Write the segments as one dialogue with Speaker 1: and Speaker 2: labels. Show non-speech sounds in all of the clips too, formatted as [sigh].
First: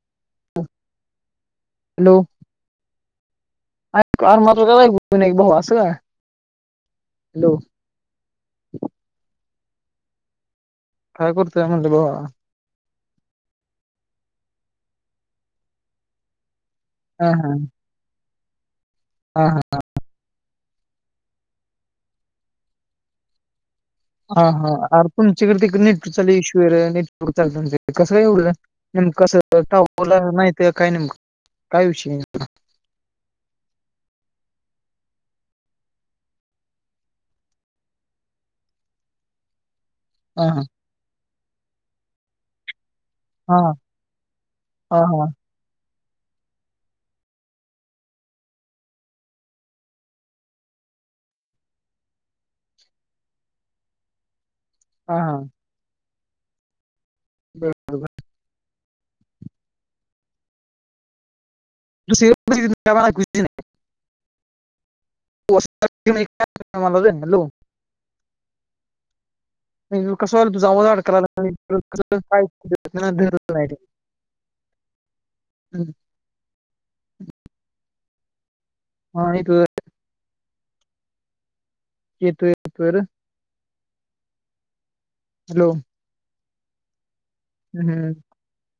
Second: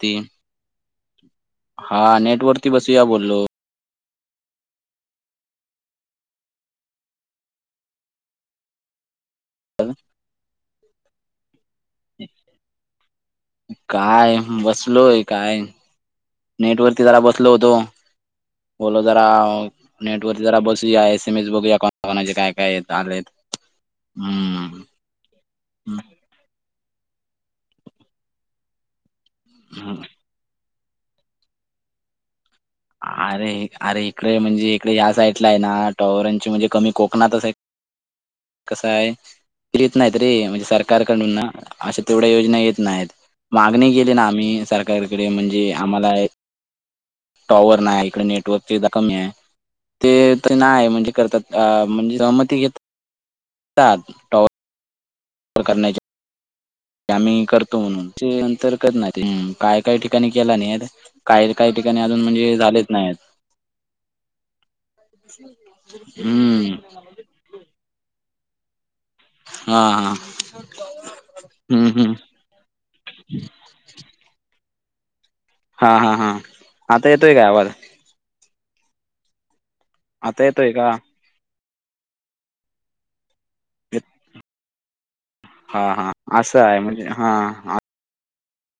Speaker 1: ती हा नेट वरती बसूया बोललो.
Speaker 2: कार मात्र का [unintelligible] भाऊ अस काय हॅलो. काय करतोय म्हणल भावा?
Speaker 1: काय बसलोय काय नेटवर ती जरा
Speaker 2: हा
Speaker 1: बसलो
Speaker 2: हा
Speaker 1: होतो बोल जरा
Speaker 2: हा
Speaker 1: नेट वरती जरा बसू या, एस एम एस बघूया, कोणा कोणाचे काय काय येत आलेत.
Speaker 2: हा हा
Speaker 1: हम्म
Speaker 2: आर तुमच्याकडे तेक नेटचा लई इश्यु. [unintelligible] नेटवक चालत कसवढ कसं टला [unintelligible] ते काय नेमकं, काय विषय?
Speaker 1: आरे आरे इकडे ये, म्हणजे इकडे या साईडला ना, टॉवरांची म्हणजे कमी कोकणातच ये. कसं आहे, येत नाहीत रे,
Speaker 2: हा
Speaker 1: म्हणजे सरकारकडून ना, अशा तेवढ्या योजना, येत नाहीत.
Speaker 2: हा
Speaker 1: मागणी केली ना, आम्ही
Speaker 2: हा हा
Speaker 1: सरकारकडे,
Speaker 2: हा
Speaker 1: म्हणजे आम्हाला ए टॉवर नाय, इकडे नेटवर्कची इथं कमी ये. ते तरी नाय, म्हणजे करतात आ, म्हणजे सहमती घेतात टॉवर
Speaker 2: हं हां.
Speaker 1: [unintelligible] करण्याचे, आम्ही करतो
Speaker 2: बरोबर
Speaker 1: म्हणून, चे नंतर कळत नाही ते, हम्म, काही-काही ठिकाणी केला नेर काही-काही ठिकाणी अजून,
Speaker 2: दुसरी
Speaker 1: म्हणजे झालेच
Speaker 2: मला
Speaker 1: नाहीयेत. हं,
Speaker 2: [unintelligible] मला ते, हॅलो?
Speaker 1: हां,
Speaker 2: वेनू
Speaker 1: हां.
Speaker 2: कसं व्हाल तुझा आवाज अडकायला,
Speaker 1: हं, हं.
Speaker 2: [unintelligible]
Speaker 1: हां हां हां, आता येतोय काय आवाज?
Speaker 2: हां हे तुझ एक
Speaker 1: आता येतोय का?
Speaker 2: येतोय, येतोय र, हॅलो?
Speaker 1: अ हां असं हाय, म्हणजे हां.
Speaker 2: हम्म.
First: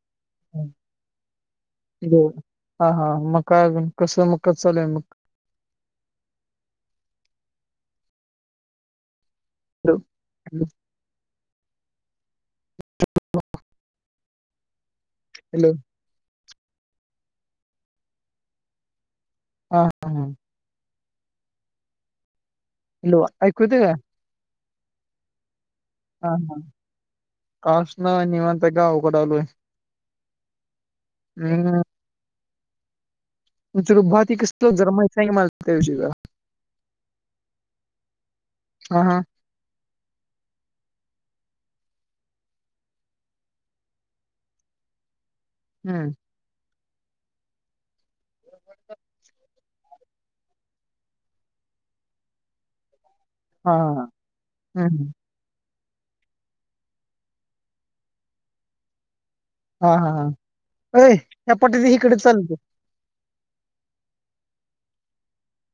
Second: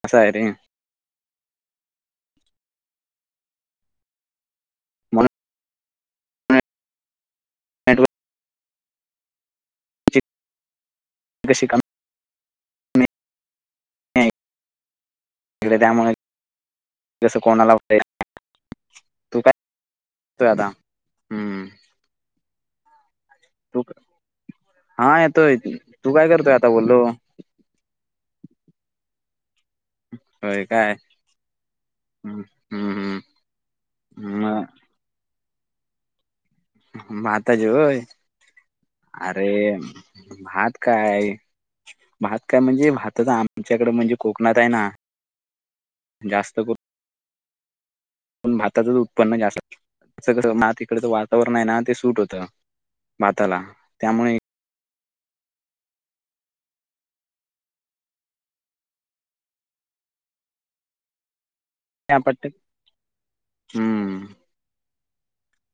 Speaker 1: असं आहे रे.
Speaker 2: दोन, हां हां मग काय अजून, कसं? मग कसं चालु ये, मग?
Speaker 1: म्हणून अँडवो [unintelligible]
Speaker 2: हॅलो, हॅलो?
Speaker 1: बेसिकम, ने
Speaker 2: [inaudible]
Speaker 1: [unintelligible]
Speaker 2: हॅलो.
Speaker 1: इकडे त्यामुळे जस कोणाला [unintelligible] तू काय
Speaker 2: हां, हां, हां.
Speaker 1: करतोय आता? हम्म.
Speaker 2: हॅलो व, ऐकु येत य
Speaker 1: तू
Speaker 2: का?
Speaker 1: हां येतोय की, तू काय करतोय, आता? बोललो.
Speaker 2: कास ना, निवांत काय अवघडालोय.
Speaker 1: होय काय, ह्म, हम्म हम्म.
Speaker 2: [unintelligible] भाती कसत
Speaker 1: म
Speaker 2: जरा माहितनहीं मला त्यो विषई जरा.
Speaker 1: माता ज होय,
Speaker 2: हां, हां.
Speaker 1: अरे भात काय भात काय, म्हणजे भातचा आमच्याकड, म्हणजे कोकणात हाय ना.
Speaker 2: हम्म.
Speaker 1: जास्त कर करून भाताचच उत्पन्न जास्त, [unintelligible] म तिकडच वातावरण ये ना, ते सूट होतं. भाताला
Speaker 2: हां हां,
Speaker 1: त्यामुळे
Speaker 2: हम्म ह. हां हां हं, अय ह्या पाट्यात इकडे चलते.
Speaker 1: हम्म.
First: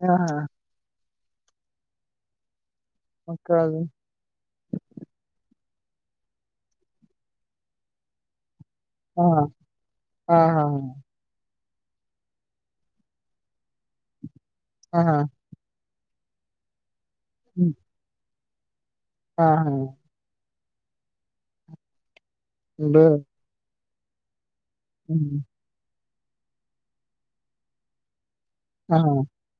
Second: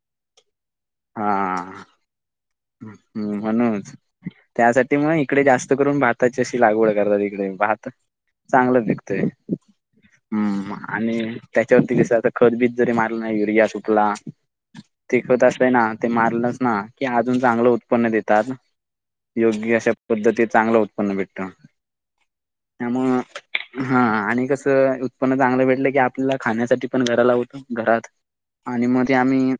Speaker 2: हं हं.
Speaker 1: हां
Speaker 2: मग
Speaker 1: हम्म,
Speaker 2: काय
Speaker 1: म्हणून
Speaker 2: अजून?
Speaker 1: त्यासाठी म इकडे जास्त करून, भाताची अशी लागवड करतात, इकडे भात चांगलं पी तय,
Speaker 2: हां, हां.
Speaker 1: हम् म आणि त्याच्यावरती कसं आता खतबीत जरी मारलं ना, युरिया, शुपला
Speaker 2: हां, हां, हां. हां,
Speaker 1: ते
Speaker 2: हां.
Speaker 1: खत अस हे ना? ते मारलंच ना? की अजून चांगलं
Speaker 2: हं.
Speaker 1: उत्पन्न देतात.
Speaker 2: हां,
Speaker 1: योग्य
Speaker 2: हां.
Speaker 1: अशा पद्धती चांगलं उत्पन्न भेटत.
Speaker 2: बरं.
Speaker 1: त्यामूळ हा आणि कस
Speaker 2: हं,
Speaker 1: उत्पन्न
Speaker 2: हं.
Speaker 1: चांगलं भेटलं की आपल्याला खाण्यासाठी पण घराला वत घरात आणि
Speaker 2: हां,
Speaker 1: मग
Speaker 2: हां.
Speaker 1: आम्ही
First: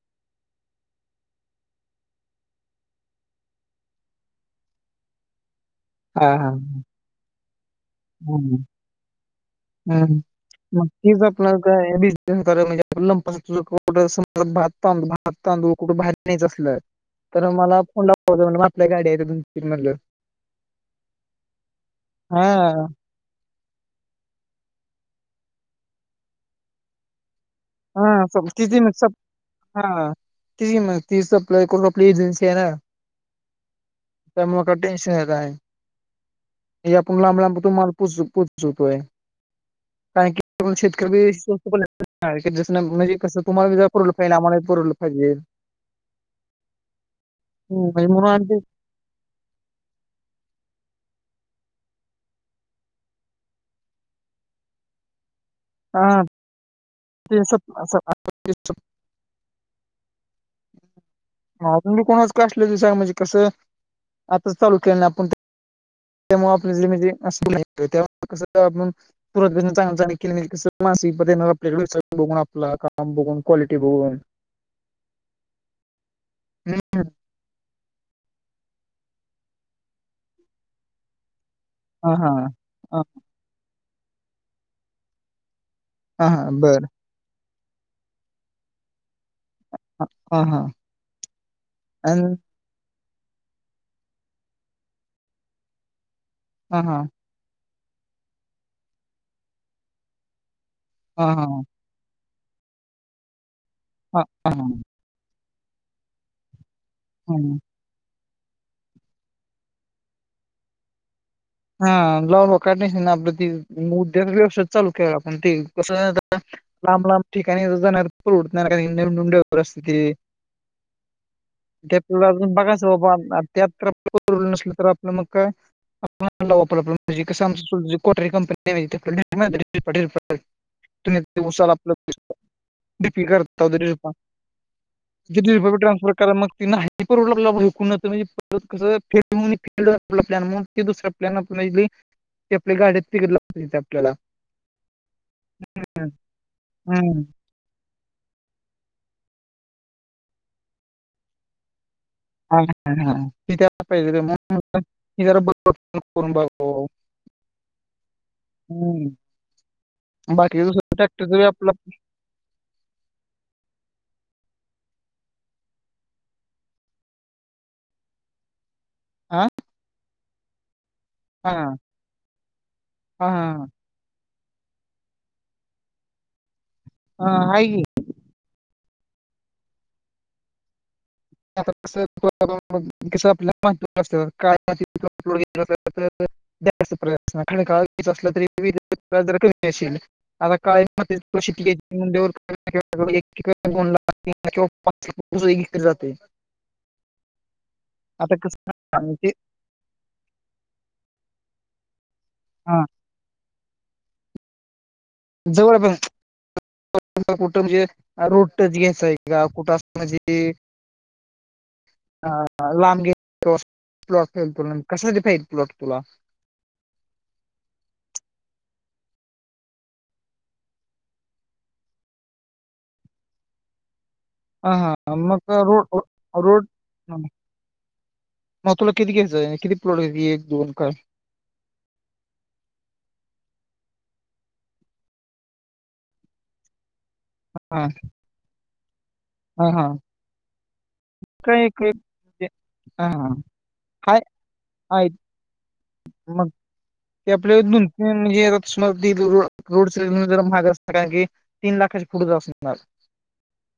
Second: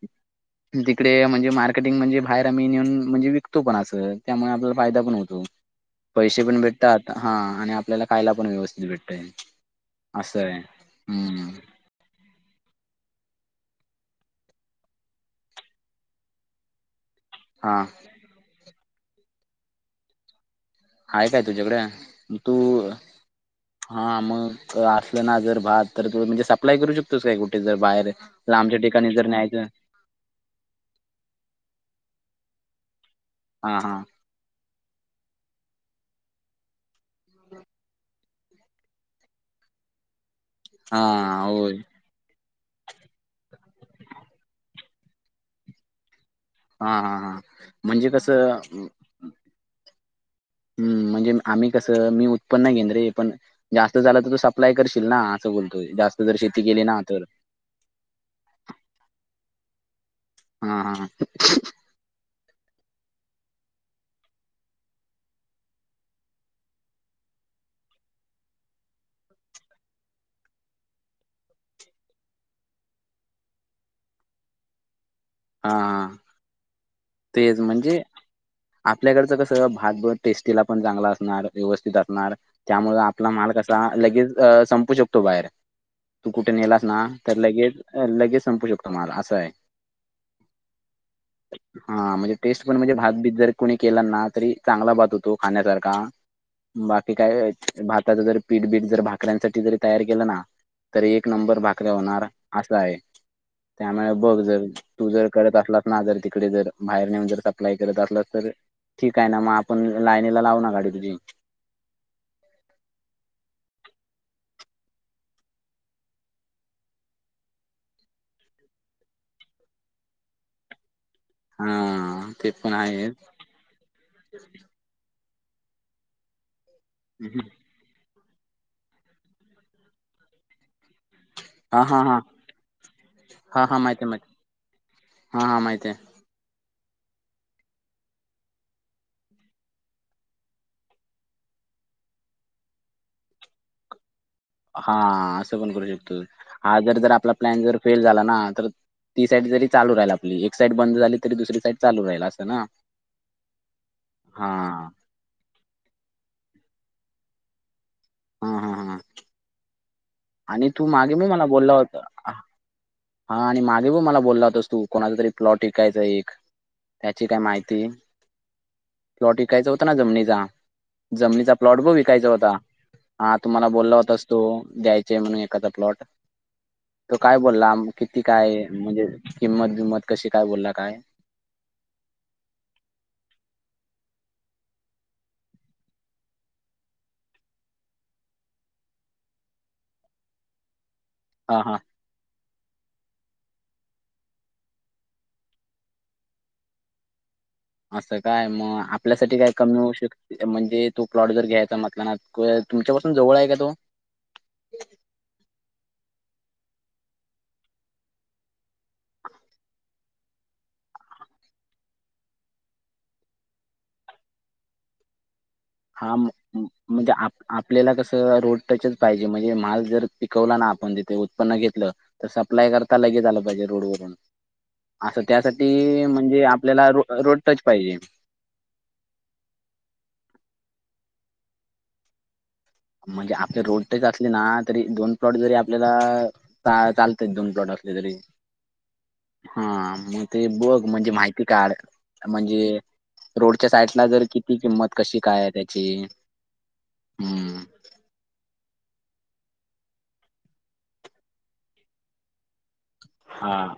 Speaker 1: तिकडे म्हणजे मार्केटिंग म्हणजे बाहेर आम्ही नेऊन म्हणजे विकतो पण असं त्यामुळे आपल्याला फायदा पण होतो.
Speaker 2: हां,
Speaker 1: पैसे पण भेटतात हा आणि आपल्याला खायला पण व्यवस्थित भेटतय.
Speaker 2: हम्
Speaker 1: असं आहे.
Speaker 2: मग कीच आपल
Speaker 1: हम्म
Speaker 2: [unintelligible] भात तांदू भात तांदू कुठं भाइर नाहीच असल तर मला
Speaker 1: हा
Speaker 2: फोन लावाच म्हण मग आपल्या गाडी आहेत्या दोन तीन म्हणलं
Speaker 1: हाय काय तुझ्याकड?
Speaker 2: हा
Speaker 1: तू - हा मग असलं ना जर भात तर तु म्हणजे सप्लाय करू शकतो. करतोस काय कुठे? जर बाहेर
Speaker 2: हा सप-
Speaker 1: लांबच्या ठिकाणी जर न्यायचं
Speaker 2: हा. तिच की मग ' ती सप्लाय कोण? रप्ली एजनसी आहे ना?
Speaker 1: हा हा.
Speaker 2: त्यामुळ का टेन्शन नाय काय. हे आपण लांब लांब तुम्हाला पुसू - पू चुतोय कारण की आपण
Speaker 1: हा
Speaker 2: शेतकरी बी स्वस्त
Speaker 1: होय
Speaker 2: ह जसं म्हणजे कसं तुम्हाला जरा पुरल पाहिजे आम्हाला बी पुरवलं पाहिजे.
Speaker 1: हा हा हा
Speaker 2: हं,
Speaker 1: म्हणजे
Speaker 2: म्हणून आम्ही ते-
Speaker 1: कसं? हम्म म्हणजे आम्ही कसं मी उत्पन्न घेन रे पण जास्त झाल तर तो सप्लाय करशील ना? असं बोलतोय. जास्त जर शेती केली ना? तर
Speaker 2: [unintelligible]
Speaker 1: हा हा
Speaker 2: मी कोणाच का असले त सांग म्हणजे कसं आताच चालू केलं नाही आपण त्यामुळे आपल्या जे म्हणजे क अस कसं आपण - - [unintelligible] आप सग बघून आपलं काम बघून क्वालिटी बघून
Speaker 1: हा.
Speaker 2: हम्म.
Speaker 1: तेच म्हणजे आपल्याकडचं कसं भात पण टेस्टीला पण चांगला असणार. व्यवस्थित
Speaker 2: हा हा
Speaker 1: असणार. त्यामुळं
Speaker 2: हा
Speaker 1: आपला माल कसा लगेच ज संपू शकतो बाहेर.
Speaker 2: हा
Speaker 1: तू
Speaker 2: हा
Speaker 1: कुठे नेलास
Speaker 2: बर
Speaker 1: ना? तर लगेच -लगेच संपू शकतो माल असं आहे.
Speaker 2: हा हा.
Speaker 1: हा
Speaker 2: आणि
Speaker 1: म्हणजे टेस्ट पण म्हणजे भात बीत जर कोणी केला ना तरी चांगला भात होतो खाण्यासारखा.
Speaker 2: हा हा
Speaker 1: बाकी काय? भाताच जर पीठबीठ जर भाकऱ्यांसाठी जरी तयार केलं ना? तरी
Speaker 2: हा
Speaker 1: एक
Speaker 2: हा
Speaker 1: नंबर भाकऱ्या होणार असा आहे. त्यामुळे
Speaker 2: हा
Speaker 1: बघ
Speaker 2: हा
Speaker 1: जर तू जर करत असलास ना जर तिकडे जर बाहेर नेऊन
Speaker 2: हा
Speaker 1: जर सप्लाय करत असलास तर ठीक आहे ना मग आपण लाईनीला लाव ना गाडी तुझी.
Speaker 2: हा लावल काढण्या स ना आपलं त उद्योग व्यवसाय चालू के आपण ते कस माहिताय? लांब लांब ठिकाणी जाणार परवडत नाही [unintelligible] असते ते. त्याला
Speaker 1: हा ते
Speaker 2: अजून
Speaker 1: पण
Speaker 2: बघायचं
Speaker 1: आहेत.
Speaker 2: बाबा. त्यात नसल तर आपलं मग काय? [unintelligible] कोठारी कंपनी [unintelligible] ते ऊसाला
Speaker 1: हा
Speaker 2: आपलं
Speaker 1: हा हा
Speaker 2: डीपी
Speaker 1: हा
Speaker 2: करताव
Speaker 1: हा माहिती आहे माहिती आहे. हा
Speaker 2: कीती
Speaker 1: हा
Speaker 2: रुपये दी
Speaker 1: माहिती आहे.
Speaker 2: ट्रान्सफर कारण मग तिनं हापर उडलं ऐक म्हण परत कसं [unintelligible] आपलं प्लॅन म्हणून ते दुसरा प्लॅन आपण हायते ते आपल्या गाड्यात तिकड लावल्यात आपल्याला.
Speaker 1: हा असं पण करू शकतो. हा जर - जर
Speaker 2: हम्म.
Speaker 1: आपला. प्लॅन जर फेल झाला ना तर ती साईड जरी चालू राहील आपली एक साईड बंद झाली तरी दुसरी साईड चालू राहील अस.
Speaker 2: [unintelligible] हा पाहिजेग
Speaker 1: हा
Speaker 2: [inaudible] जरा ब बघ [unintelligible]
Speaker 1: हा हा हा
Speaker 2: हम्, बाकी दुस टॅक्टर जरी आपला
Speaker 1: अ [unintelligible] हा आणि मागे बि मला बोलला होतास तू, कोणाला तरी प्लॉट ईकायचा, एक. त्याची काय माहिती, प्लॉट
Speaker 2: हा
Speaker 1: ईकायचा होत ना, जमनीचा.
Speaker 2: हा
Speaker 1: जमनीचा प्लॉट बग विकायचा होता,
Speaker 2: हा
Speaker 1: आ तु मला
Speaker 2: हा
Speaker 1: बोलला होतास. तो, द्यायचा म्हणून एखादा प्लॉट, तो काय
Speaker 2: हा आहे की
Speaker 1: बोलला? किती काय, म्हणजे किंमत बिंमत कशी काय, बोलला, काय?
Speaker 2: आता कस कस आपल्यात का [unintelligible] प्र काळी असलं तरी, [unintelligible] ज कमी असेल आता काळ [unintelligible] म
Speaker 1: हा हा
Speaker 2: प्रशीतीिक [unintelligible] लाडे जातेदोनला किंवा तीनला [unintelligible]
Speaker 1: असं
Speaker 2: आता
Speaker 1: काय म,
Speaker 2: कसं आहे ते
Speaker 1: आपल्यासाठी काय कमी होऊ शकते, म्हणजे तो प्लॉट जर घ्यायचा म्हंटला ना,
Speaker 2: हा
Speaker 1: तुमच्यापासून जवळ हाय का, तो?
Speaker 2: जवळ, पण कुठं म्हणजे रोडच घ्यायचंय का कुठं असं [unintelligible] म्हणजे ह लाम गॉ कसदीफय [unintelligible]
Speaker 1: हां म. म्हणजे आप-आपल्याला कसं, रोड टचच पाहिजे, म्हणजे माल जर पिकवला ना, आपण तिथे, उत्पन्न घेतलं त सप्लाय करता लगेच आलं पाहिजे, रोड वरून.
Speaker 2: हा हा
Speaker 1: असं
Speaker 2: मग रोड
Speaker 1: त्यासाठी, म्हणजे
Speaker 2: रोड
Speaker 1: आपल्याला रो-रोड टच पाहिजे.
Speaker 2: म तुला किती घ्यायचं, किती प्लॉट ग एक-दोन काय?
Speaker 1: म्हणजे आपले रोड टच असले ना, तरी दोन प्लॉट जरी आपल्याला चा-चालत णा, दोन प्लॉट
Speaker 2: हा
Speaker 1: असले तरी. हां, म ते बघ, म्हणजे माहिती
Speaker 2: काय
Speaker 1: काड,,
Speaker 2: काय ते
Speaker 1: म्हणजे
Speaker 2: हां, हां.
Speaker 1: रोडच्या साइट ला,
Speaker 2: हाय
Speaker 1: जर किती किंमत,
Speaker 2: आहेत.
Speaker 1: कशी काय, आहे त्याची?
Speaker 2: मग, ते आपले
Speaker 1: हम्म
Speaker 2: दोन-तीन [unintelligible] म्हणजे सम त रोड साईडणं जरा महाग असत, कारण की तीन लाखाच्या पुढ असणार.
Speaker 1: हां.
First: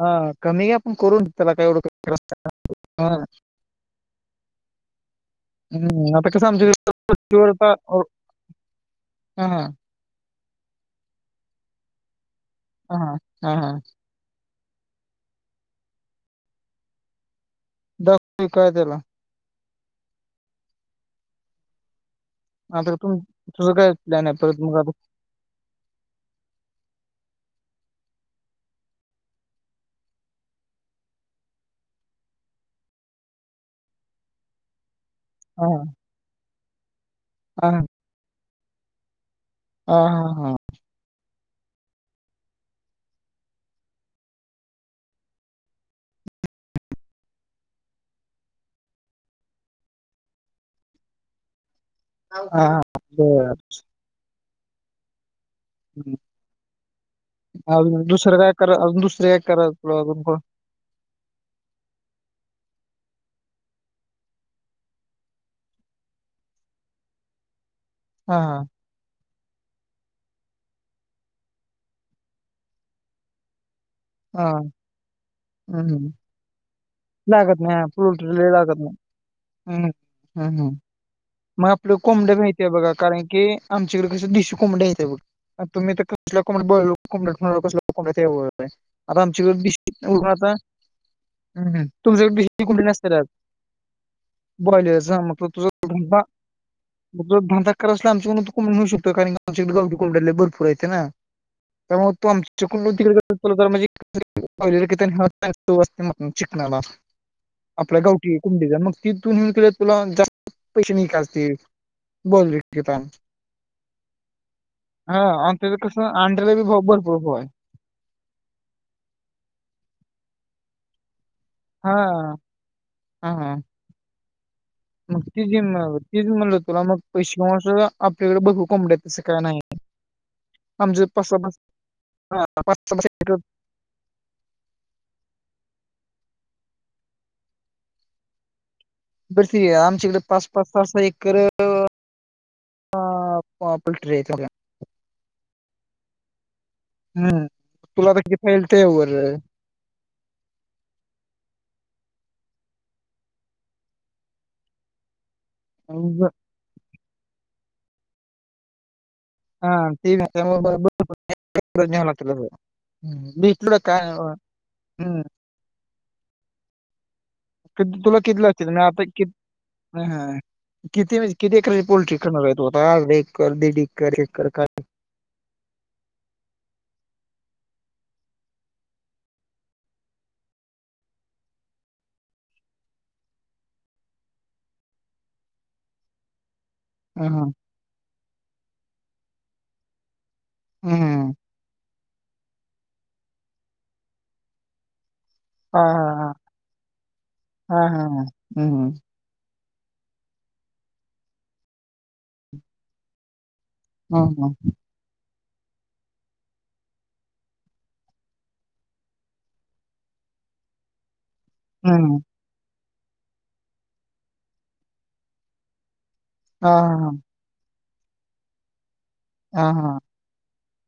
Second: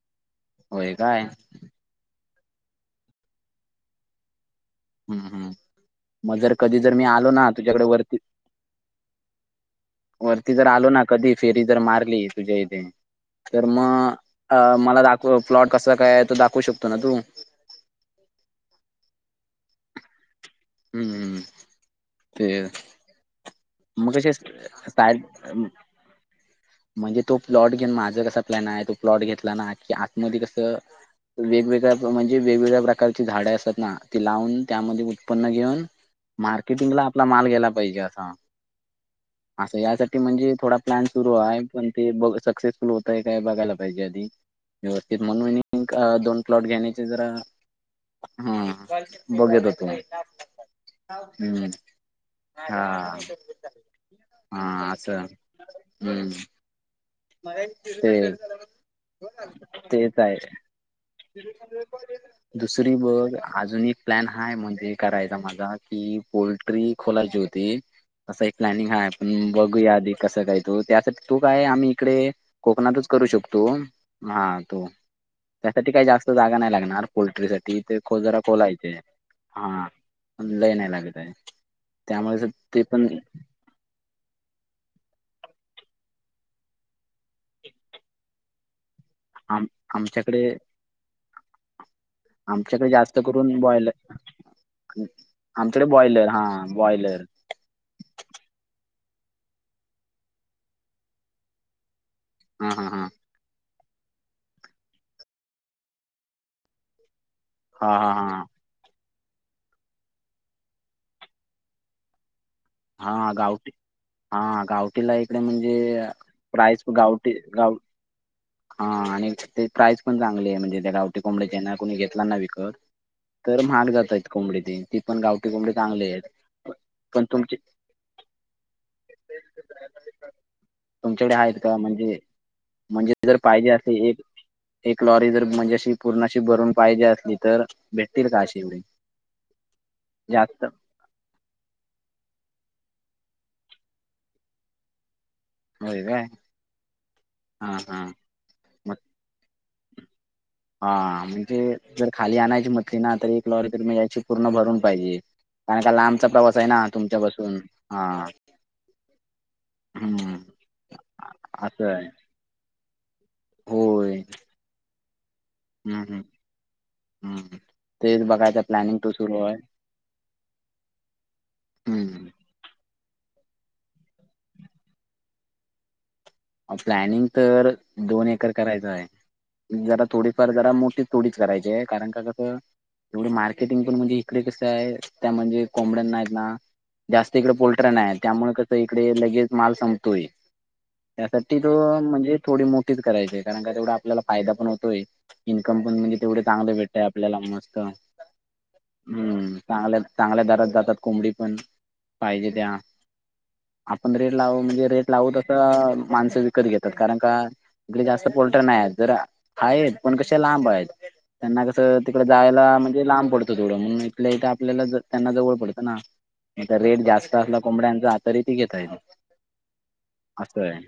Speaker 2: हां, कमी
Speaker 1: होय
Speaker 2: आपण
Speaker 1: काय
Speaker 2: करून, त्याला काय एवढं का [unintelligible]
Speaker 1: हम् हम.
Speaker 2: हम्, आता कसं आमच्याकडं
Speaker 1: तुझ्याकडे वरती
Speaker 2: [unintelligible] हं.
Speaker 1: वरती जर आलो ना, कधी फेरी जर मारली, तुझ्या इथे,
Speaker 2: हां, हां. हां,
Speaker 1: तर
Speaker 2: हां.
Speaker 1: म अ मला दाखव, प्लॉट कसा काय? तो दाखवू शकतो ना, तू?
Speaker 2: दाखवीन [unintelligible] काय त्याला?
Speaker 1: हम्म हम्.
Speaker 2: आता तुम [unintelligible] प्लॅन
Speaker 1: मगाशी
Speaker 2: आहे परत मग आता?
Speaker 1: साय [unintelligible] म्हणजे तो प्लॉट घेऊन, माझा कसा प्लॅन हाय, तो प्लॉट घेतला ना, की आतमदि कसं वेग-वेगळ्या, म्हणजे वेग-वेगळ्या प्रकारची झाडें असतात ना, ते लावून त्यामध्ये ऊत् पन्न घेऊन,
Speaker 2: हां,
Speaker 1: मार्केटिंग ला आपला माल गेला
Speaker 2: हां.
Speaker 1: पाहिजे, असा. असं
Speaker 2: हां,
Speaker 1: यासाठी,
Speaker 2: हां,
Speaker 1: म्हणजे
Speaker 2: हां.
Speaker 1: थोडा प्लॅन सुरू हाय, पण ते बघ सक्सेसफुल होतय काय, बघायला पाहिजे आधी. व्यवस्थित म्हणून [unintelligible] दोन प्लॉट घेण्याचे जरा हम, बघेत होतो, हम्म.
Speaker 2: हांव बां असं
Speaker 1: हां असं हम्मं
Speaker 2: अजूंन दुसरं कायं करां अजूंन दुसरे कायं करां
Speaker 1: तेच
Speaker 2: अजूंन
Speaker 1: आहे
Speaker 2: कोणं
Speaker 1: [inaudible] [unintelligible] दुसरी बघं अजूंन एक प्लॅन हां म्हणजे करांयचा माझां कि पोलोल्ट्री खोलांची होती असं एक प्लॅनिंग हां आहे पणं बघूंया आधी कसं कायं तूं त्यांसाठी तो कायं आम्हीं इकडे कोकणांतच करूं शकतो हां तो
Speaker 2: हं,
Speaker 1: त्यांसाठी कांहीं
Speaker 2: हं.
Speaker 1: जास्तं जांगा नाहीं लागणारं पोल्ट्री
Speaker 2: लागत
Speaker 1: सांठी
Speaker 2: नाही
Speaker 1: ते को जरां
Speaker 2: पोल्ट्रीला लागत
Speaker 1: कोलांयचे
Speaker 2: नाही.
Speaker 1: हां
Speaker 2: हम्म हम्म
Speaker 1: लंय
Speaker 2: हम्म.
Speaker 1: नाहीं लागतं आहे त्यांमुळेचं ते पणं
Speaker 2: आमचे कडे दिडीशी कोंबड्या आहेतं बं तुम्हीं कसल्यां कोंबड्यां बळं कोंबड्या कसंब्या आहे आंता
Speaker 1: आम
Speaker 2: आमच्यांकडून
Speaker 1: आमच्याकडे
Speaker 2: आंता हं तुमच्यांकडे कुंठ
Speaker 1: आमच्याकडे जास्त
Speaker 2: नसंतरं
Speaker 1: करून बॉयलर
Speaker 2: बॉयलरचा म्हटलं तुझं कुठं
Speaker 1: हां बॉईल
Speaker 2: जोधांधा करतंअसलां आमच्याकडं तुं कोंबड नेऊं शकतो कारणं आमच्याकडे गांवटी कोंबड्यांला भरंपूर येते नां त्यां मंग तुं आमच्या
Speaker 1: हा हा
Speaker 2: चुकूण
Speaker 1: हा
Speaker 2: तिकडेणजे कि असते चिकनांला
Speaker 1: हा
Speaker 2: आपल्या गांवठी
Speaker 1: हा
Speaker 2: कोंबडीचा मंग तिथूंनऊंन केली तुलां जास्तं पैसे नि चालती बोलं ले
Speaker 1: हां हां गांवटी हां हां गांवटीला
Speaker 2: हा
Speaker 1: इकडे
Speaker 2: आणि
Speaker 1: म्हणजे
Speaker 2: त्याचं कसं अंड्याला बी भाव
Speaker 1: प्राईज
Speaker 2: भरपूर भाव
Speaker 1: गांवटी
Speaker 2: आहे.
Speaker 1: गावं हां आणि ते प्राईज पणं चांगली आहे म्हणजे त्यां कोंबड्यां चां नां कोणी घेतलांय
Speaker 2: हा.
Speaker 1: नां विकत तरं म्हंहांग जातंय कोंबड्यां ते
Speaker 2: मंग ती जे तीचं म्हणलं तुलां मंग
Speaker 1: पण
Speaker 2: पैसे
Speaker 1: तुमची
Speaker 2: असं आपल्यांकडे बघूं कोंबडं तसं कायं नाहीं
Speaker 1: तुमच्यांकडे आहेतं कां म्हणजे
Speaker 2: पाच सहा पाच-
Speaker 1: म्हणजे जरं पाहिजे असे एक एक लॉरी जरं म्हणजे अशी पूर्णाशी भरूंन पाहिजे असली तरं भेटतील कां अशी एवढी
Speaker 2: बिडती आमच्यांकडे पांच
Speaker 1: जास्त
Speaker 2: पांच सहा सहा एकरं हं पॉपेट जायचां मंग
Speaker 1: व्हांय कायं
Speaker 2: हम्मं तुलां किथं पाहिजे ते वरं
Speaker 1: हां म्हणजे जरं खाली आणांयची म्हंटली नां तरं एक लॉरी तरं मी यांयची पूर्ण भरूंन पाहिजे कारणं कां लांबचा
Speaker 2: ब-
Speaker 1: प्रवांस आहे नां तुमच्यां पासूंन हां
Speaker 2: हां बरं तीनं घंटे
Speaker 1: असं आहे
Speaker 2: बरोबर घ्यां लागते कुठं कायं व्हयं हम्मं
Speaker 1: हम्मं हम्मं हम्मं
Speaker 2: कि तुम्हीं कितलां असतील म्हे आंता की हं हां किती म्हणजे किती एराची पोल्ट्री
Speaker 1: हम्म
Speaker 2: करणारं आहॆ तुं आंता अं एकंर दीड एकंर एकंर
Speaker 1: प्लॅनिंग तरं दोन एकंर करायचं आहे जरां थोडीफांर जरां मोठी थोडीच करांयची आहे कारणं कां कसं एवढं मार्केटिंग पणं म्हणजे इकडे कसं आहे त्यां म्हणजे कोॉंबड्यांना आहेतं नां जास्तं
Speaker 2: हा.
Speaker 1: इकडे पोल्ट्र नाहीं त्यामुळें कसं इकडे लगेच मालं संपतोय
Speaker 2: हम्म.
Speaker 1: त्यांसाठी तो म्हणजे थोडी मोठीचं करांयची आहे कारणं कां तेवढां आपल्यांला फायंदा पणं होतोय इन्कंम
Speaker 2: हा,
Speaker 1: पणं
Speaker 2: हा,
Speaker 1: म्हणजे
Speaker 2: हा.
Speaker 1: तेवढे चांगले भेटतंय आपल्यांला मस्तं
Speaker 2: हा, हा. हम्म.
Speaker 1: हम्मं चांगल्या चांगल्या दरांत जातांत कोंबडी पणं पाहिजे त्यां आपणं रेंट
Speaker 2: हम्म.
Speaker 1: लांव म्हणजे रेंट लावूं तसं माणसं विकतं घेतातं कारणं कां इकडे जास्त पोल्ट्री नाही आहेत. जर आहेत. पण कशे लांब आहेत. त्यांना कसं
Speaker 2: हम्म.
Speaker 1: तिकड जायला म्हणजे लांब पडतं थोड. म्हणून इथल्या इथं आपल्याला त्यांना जवळ पडतं ना?
Speaker 2: हा,
Speaker 1: इथ रेट
Speaker 2: हा.
Speaker 1: जास्त असला कोंबड्यांचा तरी ते घेता येत.
Speaker 2: हा हा.
Speaker 1: असं आहे.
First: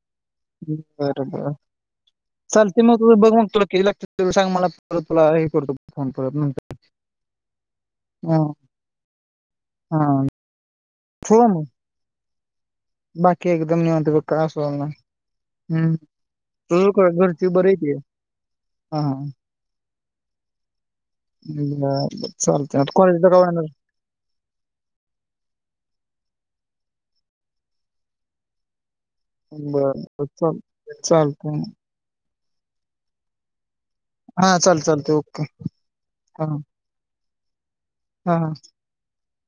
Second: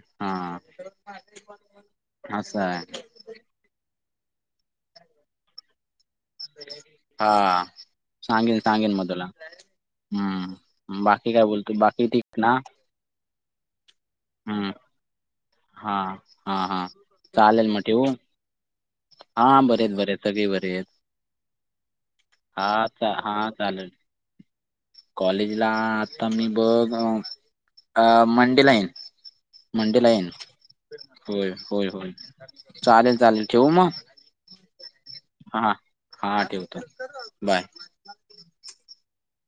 Speaker 2: बर बर
Speaker 1: असं
Speaker 2: चालतंय मग
Speaker 1: आहे
Speaker 2: तुझ -बघ मग तुला काय किती लागतय? त सांग मला तुला - तुला हे करतो. फोन करत नाही.
Speaker 1: हा सांगेन सांगेन मग तुला.
Speaker 2: हा.
Speaker 1: हम्म बाकी काय
Speaker 2: ठेवू मग?
Speaker 1: बोलतो? बाकी ठीक ना?
Speaker 2: बाकी एकदम निवांत बघ का सुदा नाई. हम्म
Speaker 1: हा हा
Speaker 2: तुझ
Speaker 1: हा
Speaker 2: कर. घरची बरी आहेती. हा हा
Speaker 1: हां बरे आहेत. बरे आहेत. सगळी बरी आहेत.
Speaker 2: बरं बरं
Speaker 1: हा
Speaker 2: चालतंय आता काॅलेजला कवा
Speaker 1: हा
Speaker 2: येणार आहेस?
Speaker 1: चालेल कॉलेजला आता मी बघ मंडे ला येईन.
Speaker 2: बरं,
Speaker 1: मंडेला
Speaker 2: बरं.
Speaker 1: येईन
Speaker 2: चाल
Speaker 1: होय
Speaker 2: चालतंय.
Speaker 1: -होय -होय. चालेल -चालेल. ठेवू मग?
Speaker 2: हा चालतंय चालतंय ओके.
Speaker 1: हा
Speaker 2: हा.
Speaker 1: बाय.
Speaker 2: हा हा.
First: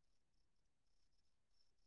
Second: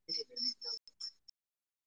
Speaker 1: [inaudible]